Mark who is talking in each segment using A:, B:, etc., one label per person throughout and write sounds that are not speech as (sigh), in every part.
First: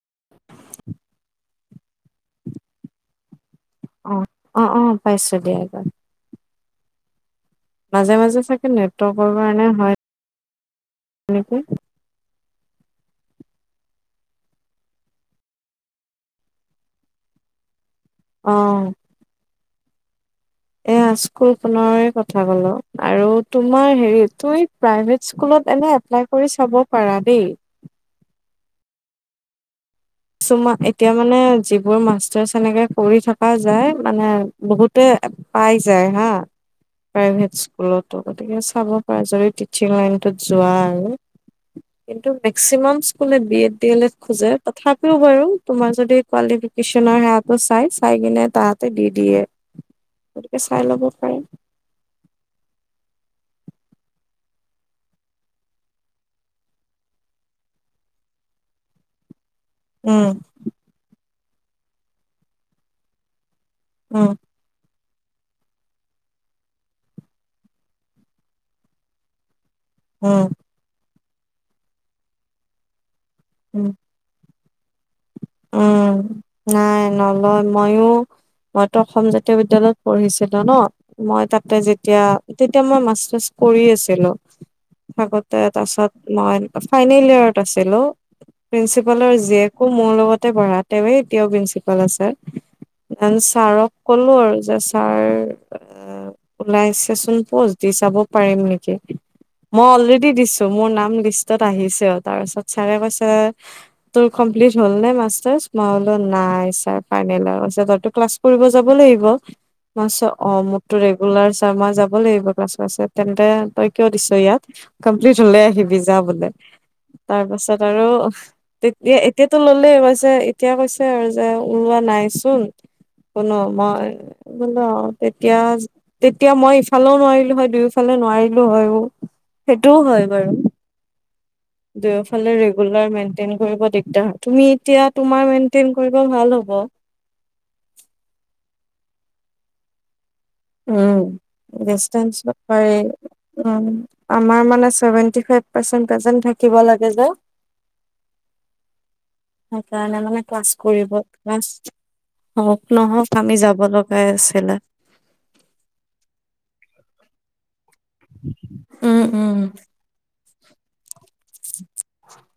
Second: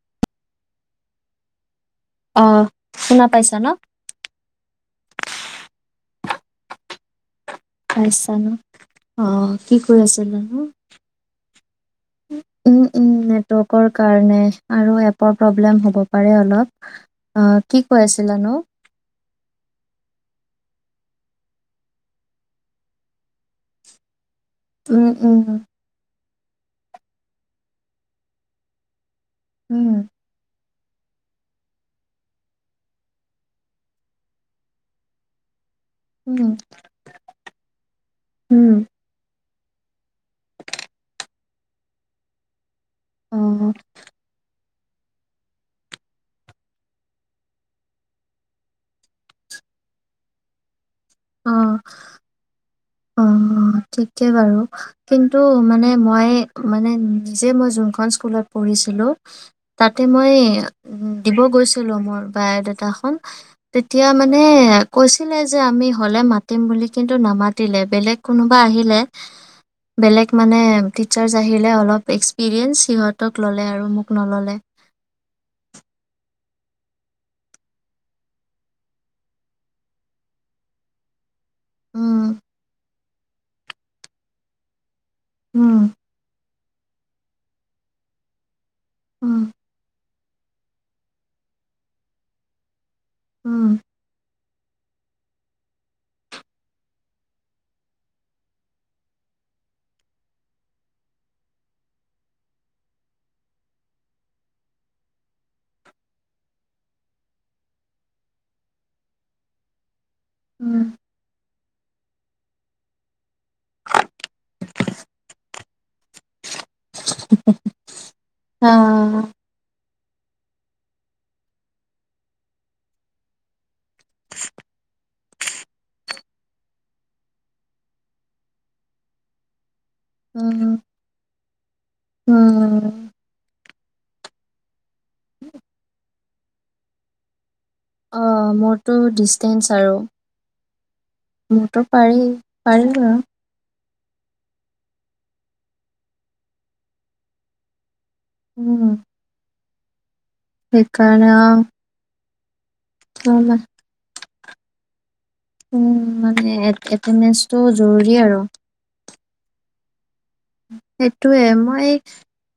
A: (inaudible)
B: অ শুনা পাইছা ন?
A: অ অ অ পাইছো দিয়া এবাৰ
B: খাইছানে
A: চাগে নেটৱৰ্কৰ
B: আহ
A: কাৰণে
B: কি
A: হয়
B: কৰি আছিলে নো
A: নেকি।
B: উম উম নেটৱৰ্কৰ কাৰণে আৰু এপৰ প্ৰব্লেম হ'ব পাৰে অলপ। আ কি- কৈ আছিলা নো?
A: এ স্কুলখনৰে কথা কলো আৰু তোমাৰ হেৰিত তই
B: উম,
A: প্ৰাইভেট
B: উম,
A: স্কুলত এনে এপ্লাই কৰি চাব পাৰা দেই।
B: উম
A: তোমাৰ এতিয়া মানে যিবোৰ মাষ্টাৰ্চ এনেকে কৰি থকা যায় মানে বহুতে- পাই যায় হা,
B: উম,
A: প্ৰাইভেট স্কুলতো গতিকে
B: উম,
A: চাব পাৰা যদি- চে লেণ্ডত যোৱা আৰু কিন্তু মেক্সিমাম- স্কুললে বি
B: অ',
A: এড ড এল এড খোজে তথাপ কিটো কৰো বাৰু তোমাৰ যদি কুৱালিফিকেনৰ সেৱাটো চাই চাই কিনে তাহতে দি দিয়ে গতিকে চাই লব পাৰে
B: আহ অ ঠিকেই বাৰু কিন্তু মানে মই মানে নিজে মই যোনখন স্কুলত পঢ়িছিলোঁ। তাতে মই
A: উম
B: দিব গৈছিলো মোৰ বায়ে দেতাখন তেতিয়া
A: উম
B: মানে কৈছিলে যে আমি হ'লে মাতিম বুলি কিন্তু নামা দিলে বেলেগ কোনোবা আহিলে বেলেগ
A: উম
B: মানে টিচাৰ্ছ আহিলে অলপ এক্সপিৰিয়েঞ্চ সিহঁত তক ল'লে আৰু
A: উম
B: মোক নল'লে
A: উম নাই নলয় ময়ো ৱাটাফুল জাতীয় বিদ্যয়ালয়ত পঢ়িছিলা ন মই তাত যেতিয়া
B: উম,
A: তেতিয়া মই মাছ বাচ কৰি আছিলো থাকোতে
B: উম,
A: তাছত মই ফাইনেল ইয়াৰত আছিল অ প্ৰিন্সিপালৰ
B: উম,
A: জীয়েকো মোৰ লগত তে পঢ়া তেওঁৱে তেওঁ প্ৰিন্ঞ্চিপাল আছা
B: উম,
A: ছাৰক ক'লো আৰু যে ছাৰ ওলাইছেচুন পোষ্ট দি চাব পাৰিম নেকি মই অলৰেডদি দিছো মোৰ নাম লিষ্টত আহিছে তাৰ পিছত চাৰে কৈছে তোৰ কমপ্লিট হল নে মাছ যাচ মই বলো নাই ছাৰ ফাইনেল তইতো ক্লাছ কৰিব যাব লাগিব অ চ
B: উম,
A: মোৰতটো ৰেগুলাৰছ ত মই যাব লাগিব কাছ কছে তেন্তে তই কিয় দিছ ইয়াত কমপ্লিট হলে আহিবি যা বোলে তাৰ পাছত আৰু তেতিয়া
B: আহ,
A: এতিয়াতো ল'লে এ এতিয়া কৈছে আৰু যে ওলোৱা নাইচোন কোনো মই বোলো তেতিয়া তেতিয়া মই ইফালেও নোৱাৰিলো হয় দুয়োফালে নোৱাৰিলো হয়ও সেইটোও হয় বাৰু
B: উম,
A: দুয়োফালে ৰেগুলাৰ
B: উম,
A: মেইনটেইন কৰিব দিগদাৰ তুমি এতিয়া। তোমাৰ মেইনটেইন কৰিব ভাল হ'ব।
B: অঁ মোৰতো ডিচষ্টেঞ্চ চাৰ
A: উম ডিচটেন্স পাৰি
B: পাৰিলো আৰু
A: উম আমাৰ মানে চেভেনটি ফাইভ পৰ্চেন প্ৰেজেন্ থাকিব লাগে যে
B: উম
A: সেইকাৰনে মানে পাছ কৰিব
B: সেইকাৰণে অ'
A: কাষ্ট হওক
B: ত'
A: নহওক আমি
B: মা-
A: যাব লগাই আছে খেলা
B: উম মানে এত্তেন্দেন্সটো জৰুৰী আৰু
A: উম উম
B: সেইটোয়ে মই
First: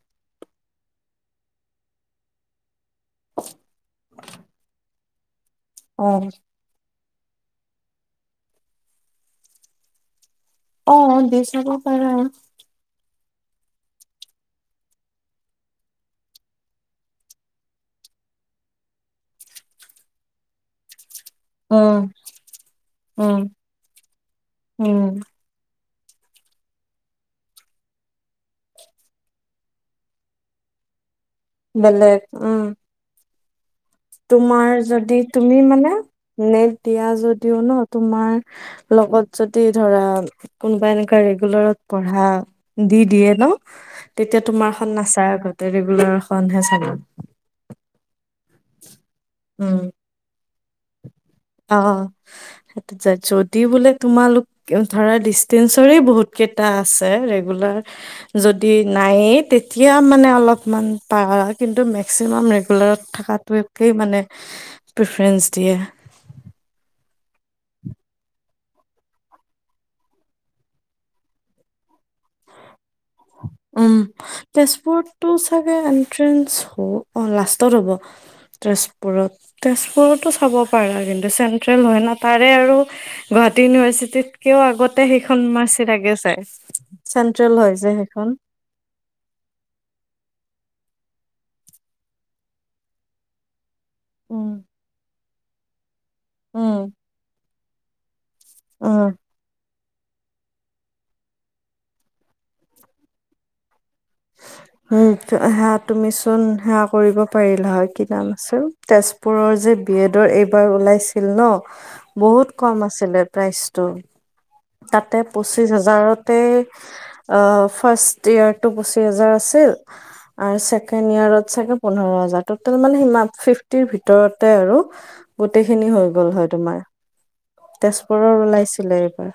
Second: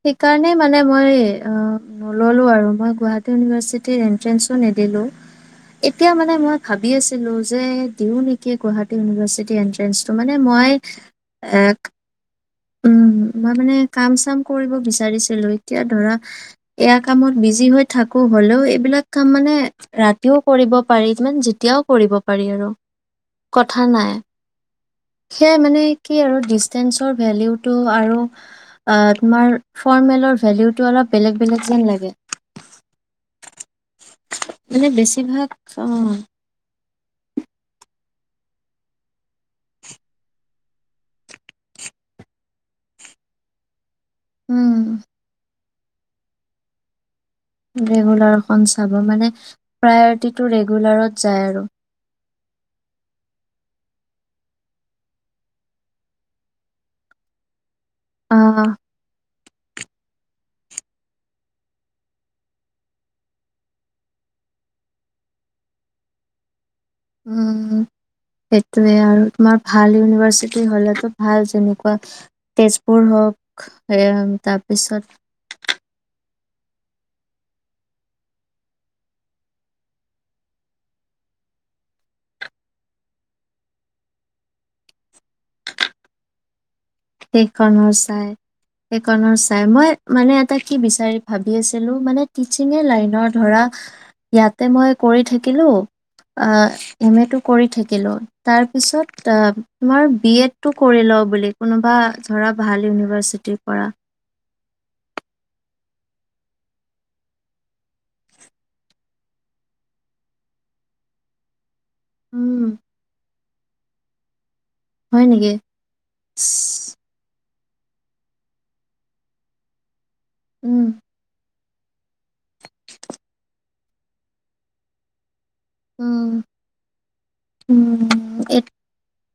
B: সেইকাৰণেই মানে মই অ নললো আৰু মই গুৱাহাটী ইউনিভাৰ্চিটিৰ এণ্ট্ৰেঞ্চো নিদিলোঁ
A: অ
B: এতিয়া মানে মই ভাবি দি আছিলো যে দিও নেকি গুৱাহাটী ইউনিভাৰ্চিটি এন্ট্ৰেন্ টো
A: অ দি চাব পাৰ।
B: উম মই মানে কাম চাম কৰিব বিচাৰিছিলো এতিয়া ধৰা এয়া কামত বিজি হৈ থাকো হলেও এইবিলাক কাম মানে ৰাতিও কৰিব পাৰি কিছুমান যেতিয়াও
A: উম
B: কৰিব পাৰি আৰু
A: উম
B: কথা নাই
A: উম
B: সেয়াই মানে। কি আৰু ডিচষ্টেঞ্চৰ। ভেলিউটো আৰু আহ‌ তোমাৰ ফৰ্মেল ভেলিউটো অলপ বেলেগ বেলেগ যেন লাগে
A: বেলেগ উম তোমাৰ
B: মানে
A: যদি
B: বেছিভাগ
A: তুমি
B: অ
A: মানে নেট দিয়া যদিও ন তোমাৰ লগত যদি ধৰা কোনোবা এনেকোৱা ৰেগুলাৰত পঢ়া দি দিয়ে ন তেতিয়া
B: উম
A: তোমাৰখন নাচাৰ আগত। ৰেগুলাৰ এখনহে চাব
B: ৰেগুলাৰ চাব মানে
A: উম
B: প্ৰায়ৰিটি ৰেগুলাৰত যায় আৰু
A: অ সেইটো যদি বোলে তোমালোক ধৰা ডিচতেঞ্চৰে বহুত কেইটা আছে ৰেগুলাৰ যদি
B: আহ
A: নাইয়েই তেতিয়া মানে অলপ অকমান পাৰ কিন্তু মেক্সিমাম ৰেগুলাৰত থকাটোৱে একেই মানে প্ৰিফেৰেন্ঞ্চ তাকে
B: উম সেইটোৱে আৰু তোমাৰ ভাল ইউনিভাৰ্চিটি হলেতো ভাল যেনেকুৱা তেজপুৰ হওক
A: উম
B: এ তাৰপিছত
A: তেজপুৰটো চাগে এনট্ৰেন্ অ লাষ্টত হ'ব তেজপুৰত তেজপুৰতো চাব পাৰা কিন্তু চেন্ট্ৰেল হয় না তাৰে আৰু গুৱাহাটী ইউনিভাৰ্চিটিতকেও আগতে সেইখন মাৰ্চি তাকে চাই চেন্ট্ৰেল হয় যে স
B: সেইকাৰণৰ চাই মই মানে এ কি বিচাৰি ভাবি আছিলো মানে টিচিঙৰ লাইনৰ ধৰা
A: উম।
B: ইয়াতে মই কৰি থাকি kilo O
A: um,
B: M A তটো কৰি থাকিলোঁ তাৰ পিছত
A: উম।
B: অহ তোমাৰ বি এড তটো কৰি ল বুলি কোনোবা ধৰা ভাল ইউনিভাৰ্চিটিৰ পৰা
A: উম সেয়া তুমি চোন সেৱা কৰিব পাৰিলা হয় কি নাম আছে তেজপুৰৰ যে বিয়ডৰ এইবাৰ ওলাইছিল ন বহুত
B: উম
A: কম আছিলে প্ৰাইচ ত তাতে
B: হয় নেকি
A: পঁচিশ হাজাৰতে অ ফাৰ্ষ্ট ইয়াৰ টো ব জাৰ আছিল আৰু
B: উম
A: ছেকেণ্ড ইয়াৰত চাগে পোন্ধৰ হাজৰ টটেল মানে ফিফটিৰ ভিতৰতে আৰু গোটেইখিনি হৈ
B: উম
A: গ'ল হয়, তোমাৰ
B: উম
A: তেজপুৰৰ
B: এইটো
A: ওলাইছিলে এইবাৰ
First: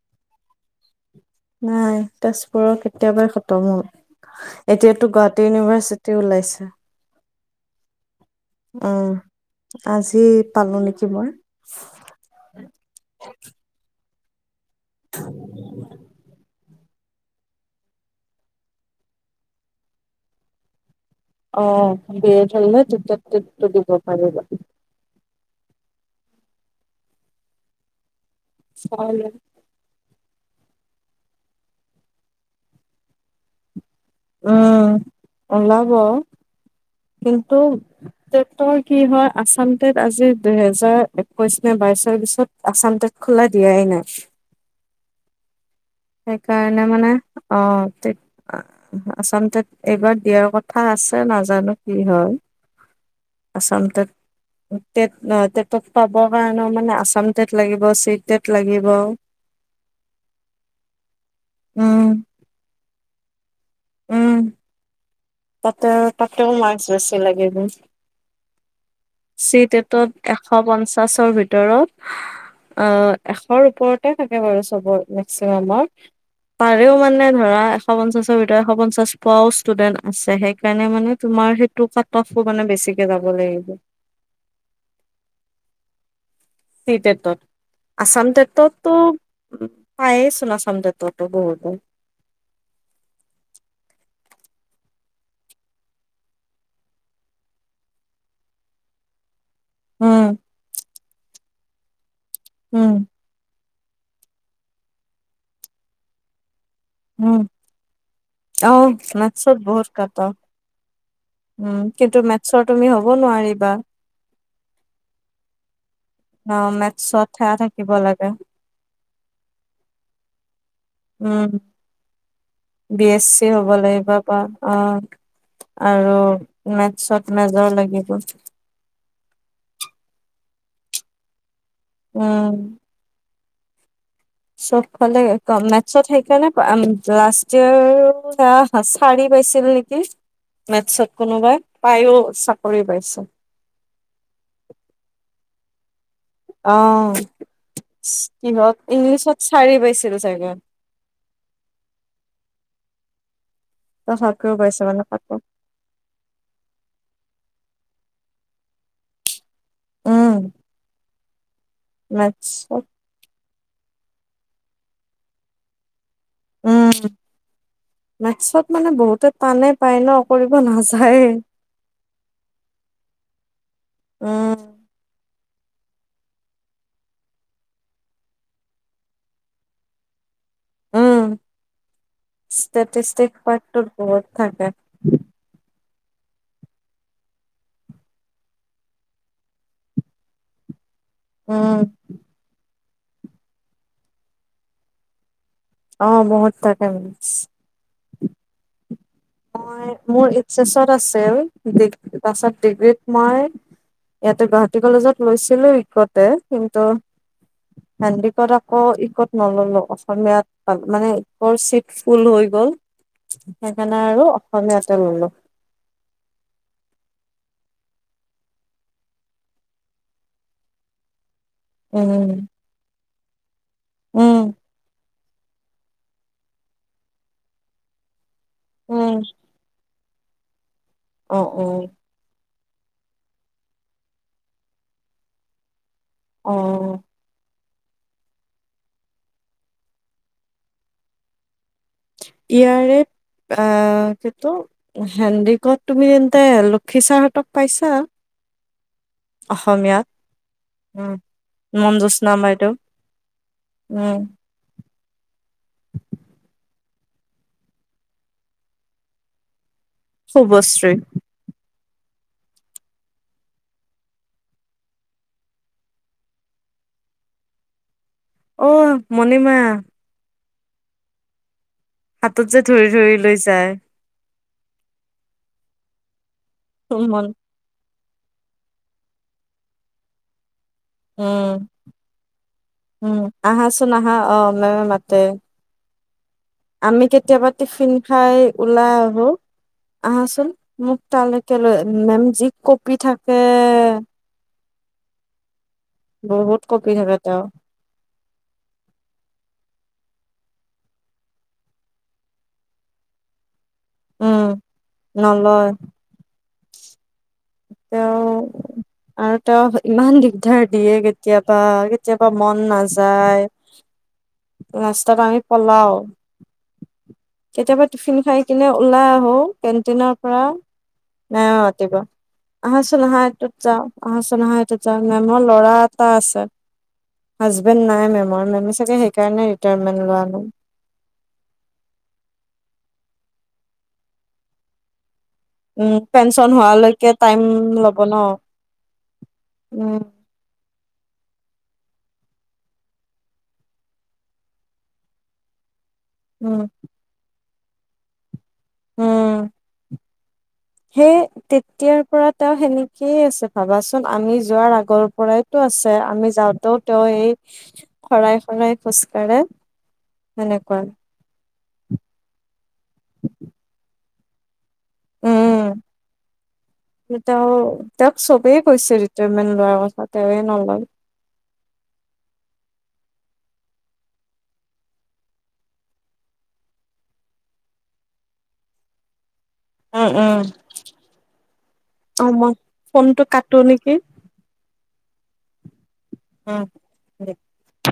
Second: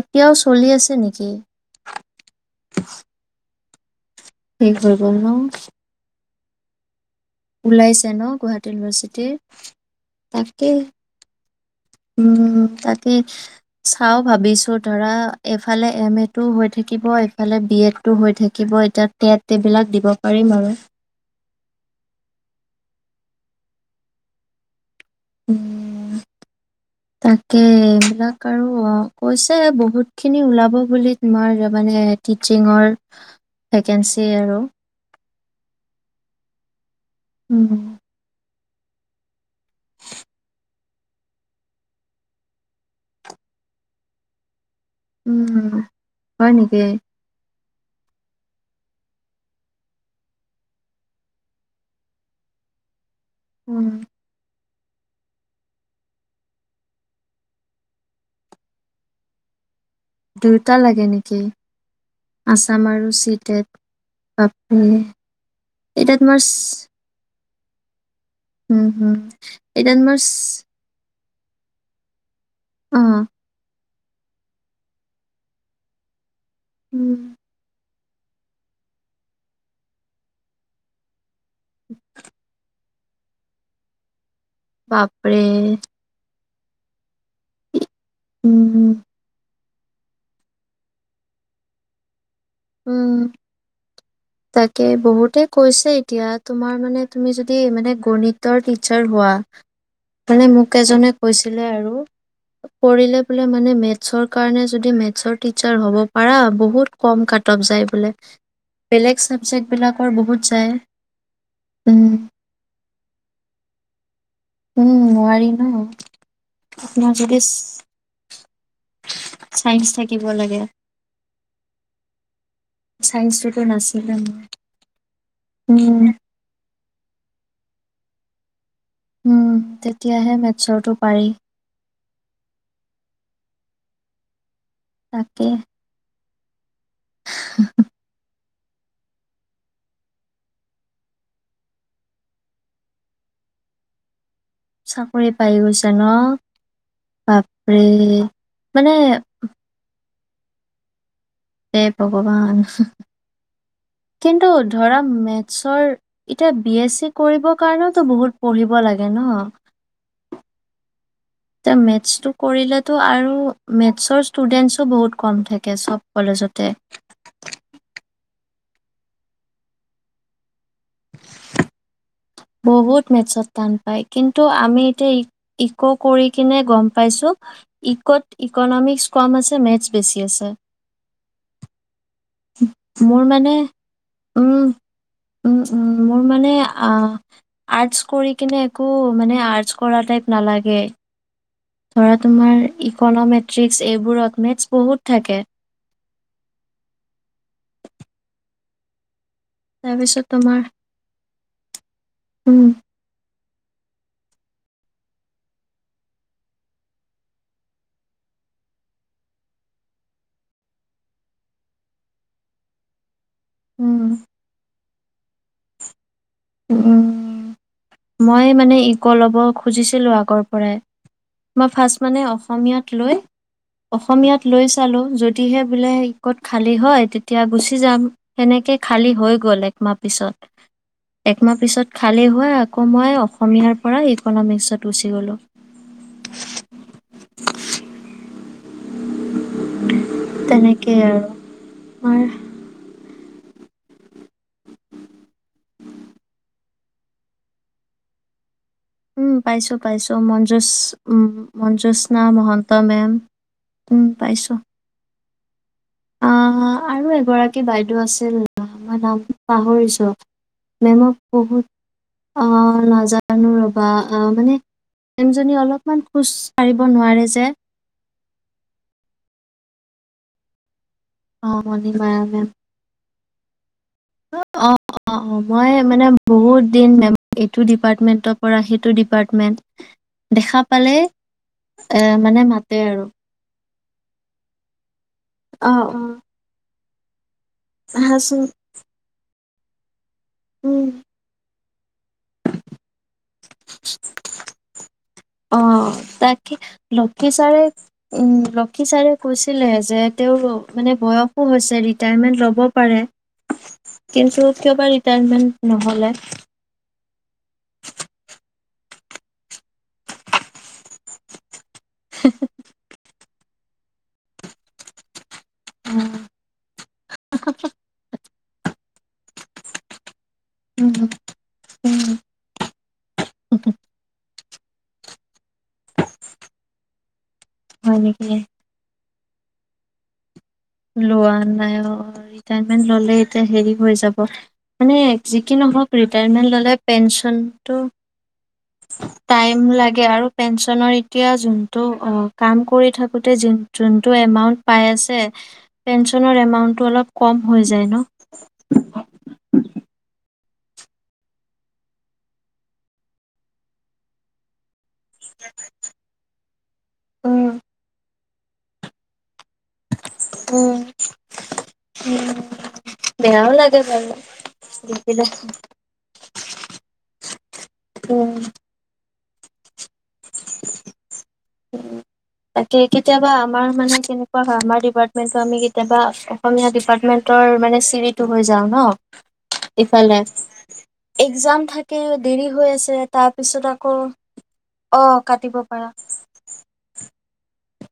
B: এতিয়াও চলি আছে নেকি?
A: নাই তেজপুৰৰ কেতিয়াবাই তম
B: শেষ হৈ গ'ল
A: এতিয়াতো
B: ন
A: গুৱাহাটী ইউনিভাৰ্চিটি ওলাইছে । আঠা
B: ওলাইছে ন গুৱাহাটী ইউনিভাৰ্চিটিৰ
A: আজি
B: তাকে
A: পালো নেকি মই
B: উম তাকে চাও ভাবিছোঁ । ধৰা এফালে এম এটো থাকিব ইফালে বি এডটো হৈ থাকিব এতিয়া টেট এইবিলাক দিব পাৰিম আৰু
A: অ বি এড হলে তেতিয়া টেট টো দিব পাৰিবা
B: তাকে এইবিলাক আৰু অ কৈছে বহুত খিনি ওলাব । তু বুলি মানে টিচিং
A: উম ওলাব, কিন্তু
B: উম
A: । কি হয় আসাম টেট আজি দুহেজাৰ একৈশ নে বাইশৰ পিছত আসাম টেট খোলা দিয়াই নাই ।
B: উম হয় নেকি?
A: অঁ তে আচলতে এইবাৰ দিয়াৰ কথা আছে নাজানো কি হয় আসাম
B: উম
A: টেত টট টেটক পাবৰ কাৰণেও মানে আসামটেত লাগিব চি তেত লাগিব ।
B: দুয়টা লাগে নেকি? আচা আমাৰু চিট
A: উম তাতেও
B: এটা তোমাৰ চ
A: তাতেও মাস্ক বেছি লাগে । (unintelligible)
B: হুম, হুম।
A: চি টেটত
B: এটা তোমাৰ চ
A: এটত এশ পঞ্চাশৰ ভিত ভিতৰত অঁ
B: অ',
A: এশৰ ওপৰত থাকে বাৰু চবৰ মেক্সিমামৰ পাৰেও
B: উম,
A: মানে ধৰা পৱন চচোৰবি তেৰশ পঞ্চাছ পোৱাও ষ্টুডেন্ট আছে সেইকাৰণে মানে তোমাৰ সেইটো কাট অফো মানে বেছি কে যাব লাগিব
B: বাপৰে
A: চিটে তত আসাম তেততো
B: উম,
A: উম পায়েছুন আসামটেত তো বহুতো
B: উম তাকে বহুতে কৈছে এতিয়া তোমাৰ মানে তুমি যদি মানে গণিতৰ টিচাৰ হোৱা
A: উম
B: মানে মোক এজনে কৈছে ছিলে আৰু
A: উম
B: পঢ়িলে বোলে মানে মেত চৰ কাৰণে যদি মেথছৰ টিচাৰ হ'ব পাৰা বহুত কম কাট অফ যায় বোলে।
A: অঁহ
B: বেলেগ
A: মেথছত
B: চাবজেক্ট
A: বহুত
B: বিলাকৰ
A: কাট
B: বহুত যায়।
A: উম কিন্তু মেথছৰ তুমি হ'ব নোৱাৰিবা
B: উম নোৱাৰি ন
A: অঁ
B: আপোনাৰ
A: মেথছত
B: যদি চ
A: সেয়া থাকিব লাগে
B: চাইন্স থাকিব লাগে
A: উম বি এছ চি
B: চাইন্সটোতো
A: হ'ব লাগিব
B: নাছিলে
A: প
B: মোৰ।
A: অঁ
B: উম।
A: আৰু মেথছত মেজৰ লাগি বিয়েটো
B: উম ', তেতিয়াহে মেছৰটো পাৰি।
A: উম', চবফালে
B: তাকে
A: কম মেথছত সেই কেনে অ', লাষ্ট ইয়াৰ আহ ', চাৰি পাইছিল নেকি মেথছত কোনোবাই পায়ো চাকৰি পাইছিল।
B: চাকৰি পাই গৈছে ন।
A: অ',
B: বাপৰে! মানে
A: কিহঁত ইংলিছত চাৰি পাইছে। (inaudible)
B: হে ভগৱান কিন্তু
A: তথাপিও পাইছে
B: ধৰা
A: মানে তাকো
B: মেথছৰ এতিয়া বি এছ চি কৰিব কাৰণেওতো বহুত পঢ়িব লাগে ন?
A: উম',
B: তে মেথছটো
A: মেথছত
B: কৰিলেতো আৰু মেথছৰ ষ্টুডেণ্টছো বহুত কম থাকে চব কলেজতে
A: উম মেথছত মানে বহুতে টান পায় ন কৰিব নাযায়ে
B: বহুত মেটছত টান পাই কিন্তু
A: উম
B: আমি এতিয়া ইক' কৰি কিনে গম পাইছো ইকত ইকনমিক্স কম আছে মেথছ বেছি আছে।
A: উম',
B: মোৰ
A: ষ্টেটিষ্টিক
B: মানে
A: পাৰ্টোৰ বহুত
B: উম
A: থাকে।
B: উম, উম মোৰ মানে আৰ্টচ কৰি কিনে একো মানে আৰ্টচ কৰা টাইপ নালাগে।
A: উম
B: ধৰা তোমাৰ ইক ইকন'মেট্ৰিক্স এইবোৰত মেথছ বহুত থাকে।
A: অ', বহুত ঠাকে মেথছ (inaudible) ম
B: তাৰপিছত
A: মোৰ
B: তোমাৰ
A: এইচছত আছিল
B: উম,
A: তাচত ডিগ্ৰীত মই ইয়াতে গুৱাহাটী কলেজত লৈছিলো ইকতে কিন্তু সান্দিকত আকৌ ইকত নললো অসমীয়াতাল মানে ইকৰ চিট ফুল হৈ গল।
B: উম,
A: আৰু অসমীয়াতে ললো।
B: উ'ম মই মানে ইক ল'ব খুজিছিলোঁ আগৰ পৰাই। মই ফাৰ্ষ্ট মানে
A: উম
B: অসমীয়াত লৈ
A: উম
B: অসমীয়াত লৈ চালো যদ টিহে বোলে ই কত খালী হয় তেতিয়া গুচি যাম। সেনেকে খালী
A: উম,
B: হৈ গ'ল একমাত্ৰ পিছত
A: অ
B: একমাহ
A: অ
B: পিছত খালে হো আক আকৌ মই অসমীয়াৰ পৰা ইকনমিক্সত গুচি গ'লোঁ।
A: অ',
B: তেনেকেই আৰু তোমাৰ
A: ইয়াৰে আহ', কিন্তু হেণ্ডিকত তুমি তেন্তে লোক খিচাৰতক পাইছা
B: উ', পাইছো
A: অসমীয়াত
B: -পাইছো মঞ্জুস
A: উম,
B: মঞ্জোস্নাা
A: মনজ্যোৎস্না
B: মহন্ত
A: বাইদেউ
B: মেম উম পাইছো। আহা', আৰু এগৰাকী বাইদেউ আছিল মই নাম পাহৰিছো।
A: শুভশ্ৰী
B: মেমত পহুত আহ ', নাজানো ৰবা আহ ', মানে মেমজনী অলপমান খোজ কঢ়িব নোৱাৰে যে।
A: অ', মণিমা
B: অ', মণিমায়া
A: হাতত
B: মেম।
A: যে ধৰি ধৰি লৈছে যায়
B: অ', - অ', - অ', মই মানে বহুত দিনে
A: চুমন
B: এইটো ডিপাৰ্টমেণ্ট (unintelligible) পৰা সেইটো ডিপাৰ্টমেন্ দেখা পালে
A: উম
B: এ', মানে মাতে আৰু
A: নহা অ',
B: অ', - অ',
A: আমি কেতিয়াবা টিফিন খাই
B: আহাচোন।
A: ওলাই আহো। আহচোন
B: উম।
A: মোক তাল কেলৈ? মেম যি কপি থাকে।
B: অ', তাকে
A: বহুত কঁপি থাকে
B: লক্ষী
A: তেওঁ।
B: ছাৰে উ', লক্ষী ছাৰে কৈছিলে যে তেওঁৰ মানে বয়সো হৈছে ৰিটায়াৰমেন্ট ল'ব পাৰে ।
A: উম
B: কিন্তু কিয়বা
A: নলয়
B: ৰিটায়াৰমেন্ট নহলে?
A: তেওঁ আৰু তেওঁ ইমান দিগদাৰ দিয়ে কেতিয়াবা। কেতিয়াবা মন নাযায়। ৰাস্তা আমি পলাও,
B: উম
A: কেতিয়াবা টিফিন খাই কিনে ওলাই আহো কেণ্টিনত ৰা নতিব
B: উম
A: আহাচোন আহা এটোত যাওঁ আহাচোনোন আহা এইটোত যাওঁ, মেমৰ ল'ৰা এটা আছে । হাজবেণ্ড
B: হয়
A: নাই
B: নেকি
A: মেমৰ মেমি চাগে সেইকাৰণে তাইৰমেন লোৱা নাই ।
B: লোৱা নাই অ ৰিটায়াৰমেন্ট ললে এতিয়া হেৰি হৈ যাব, মানে য কি নহওক
A: উম
B: ৰিটায়াৰমেন্ট
A: পেঞ্চন
B: ললে
A: হোৱালৈকে টাইম
B: পেঞ্চনতটো
A: ল'ব ন
B: টাইম
A: উম
B: লাগে আৰু পেঞ্চন নৰ এতিয়া যোনটো অ কাম কৰি থাকোতে য যোনতটো এমাউন্ট পাই আছে, (inaudible) পেঞ্চনৰ
A: উম
B: এমাউণ্টটো অলপ কম । হৈ যায় ন ।
A: উম সেই তেতিয়াৰ পৰা তেওঁ সেনেকেই আছে ভাবাচোন, আমি যোৱাৰ আগৰ পৰাইতো আছে আমি যাওঁতেও তেওঁ এই
B: উম
A: শৰাই শৰাই খোজ কঢ়ে
B: উম
A: সেনেকুৱাই
B: বেয়াও লাগে বাৰু দি দিলে
A: উম্ তেওঁ তেওঁক
B: উম
A: চবেই কৈছে ঋতু পেয়মেণ্ট লোৱাৰ কথাত তেওঁয়ে নলয়
B: তাকে কেতিয়াবা আমাৰ মানে কেনেকুৱা হয় আমাৰ ডিপাৰ্টমেন্টটো আমি কেতিয়াবা অসমীয়া ডিপাৰ্টমেন্টৰ মানে চিৰিটো হৈ যাওঁ ন
A: উম
B: ইফালে
A: উম
B: একজাম থাকে
A: অ
B: দেৰি
A: মই
B: হৈ আছে
A: ফোনটো কাটো
B: তাৰপিছত
A: নেকি
B: আকৌ অ কাটিব পাৰা
A: উম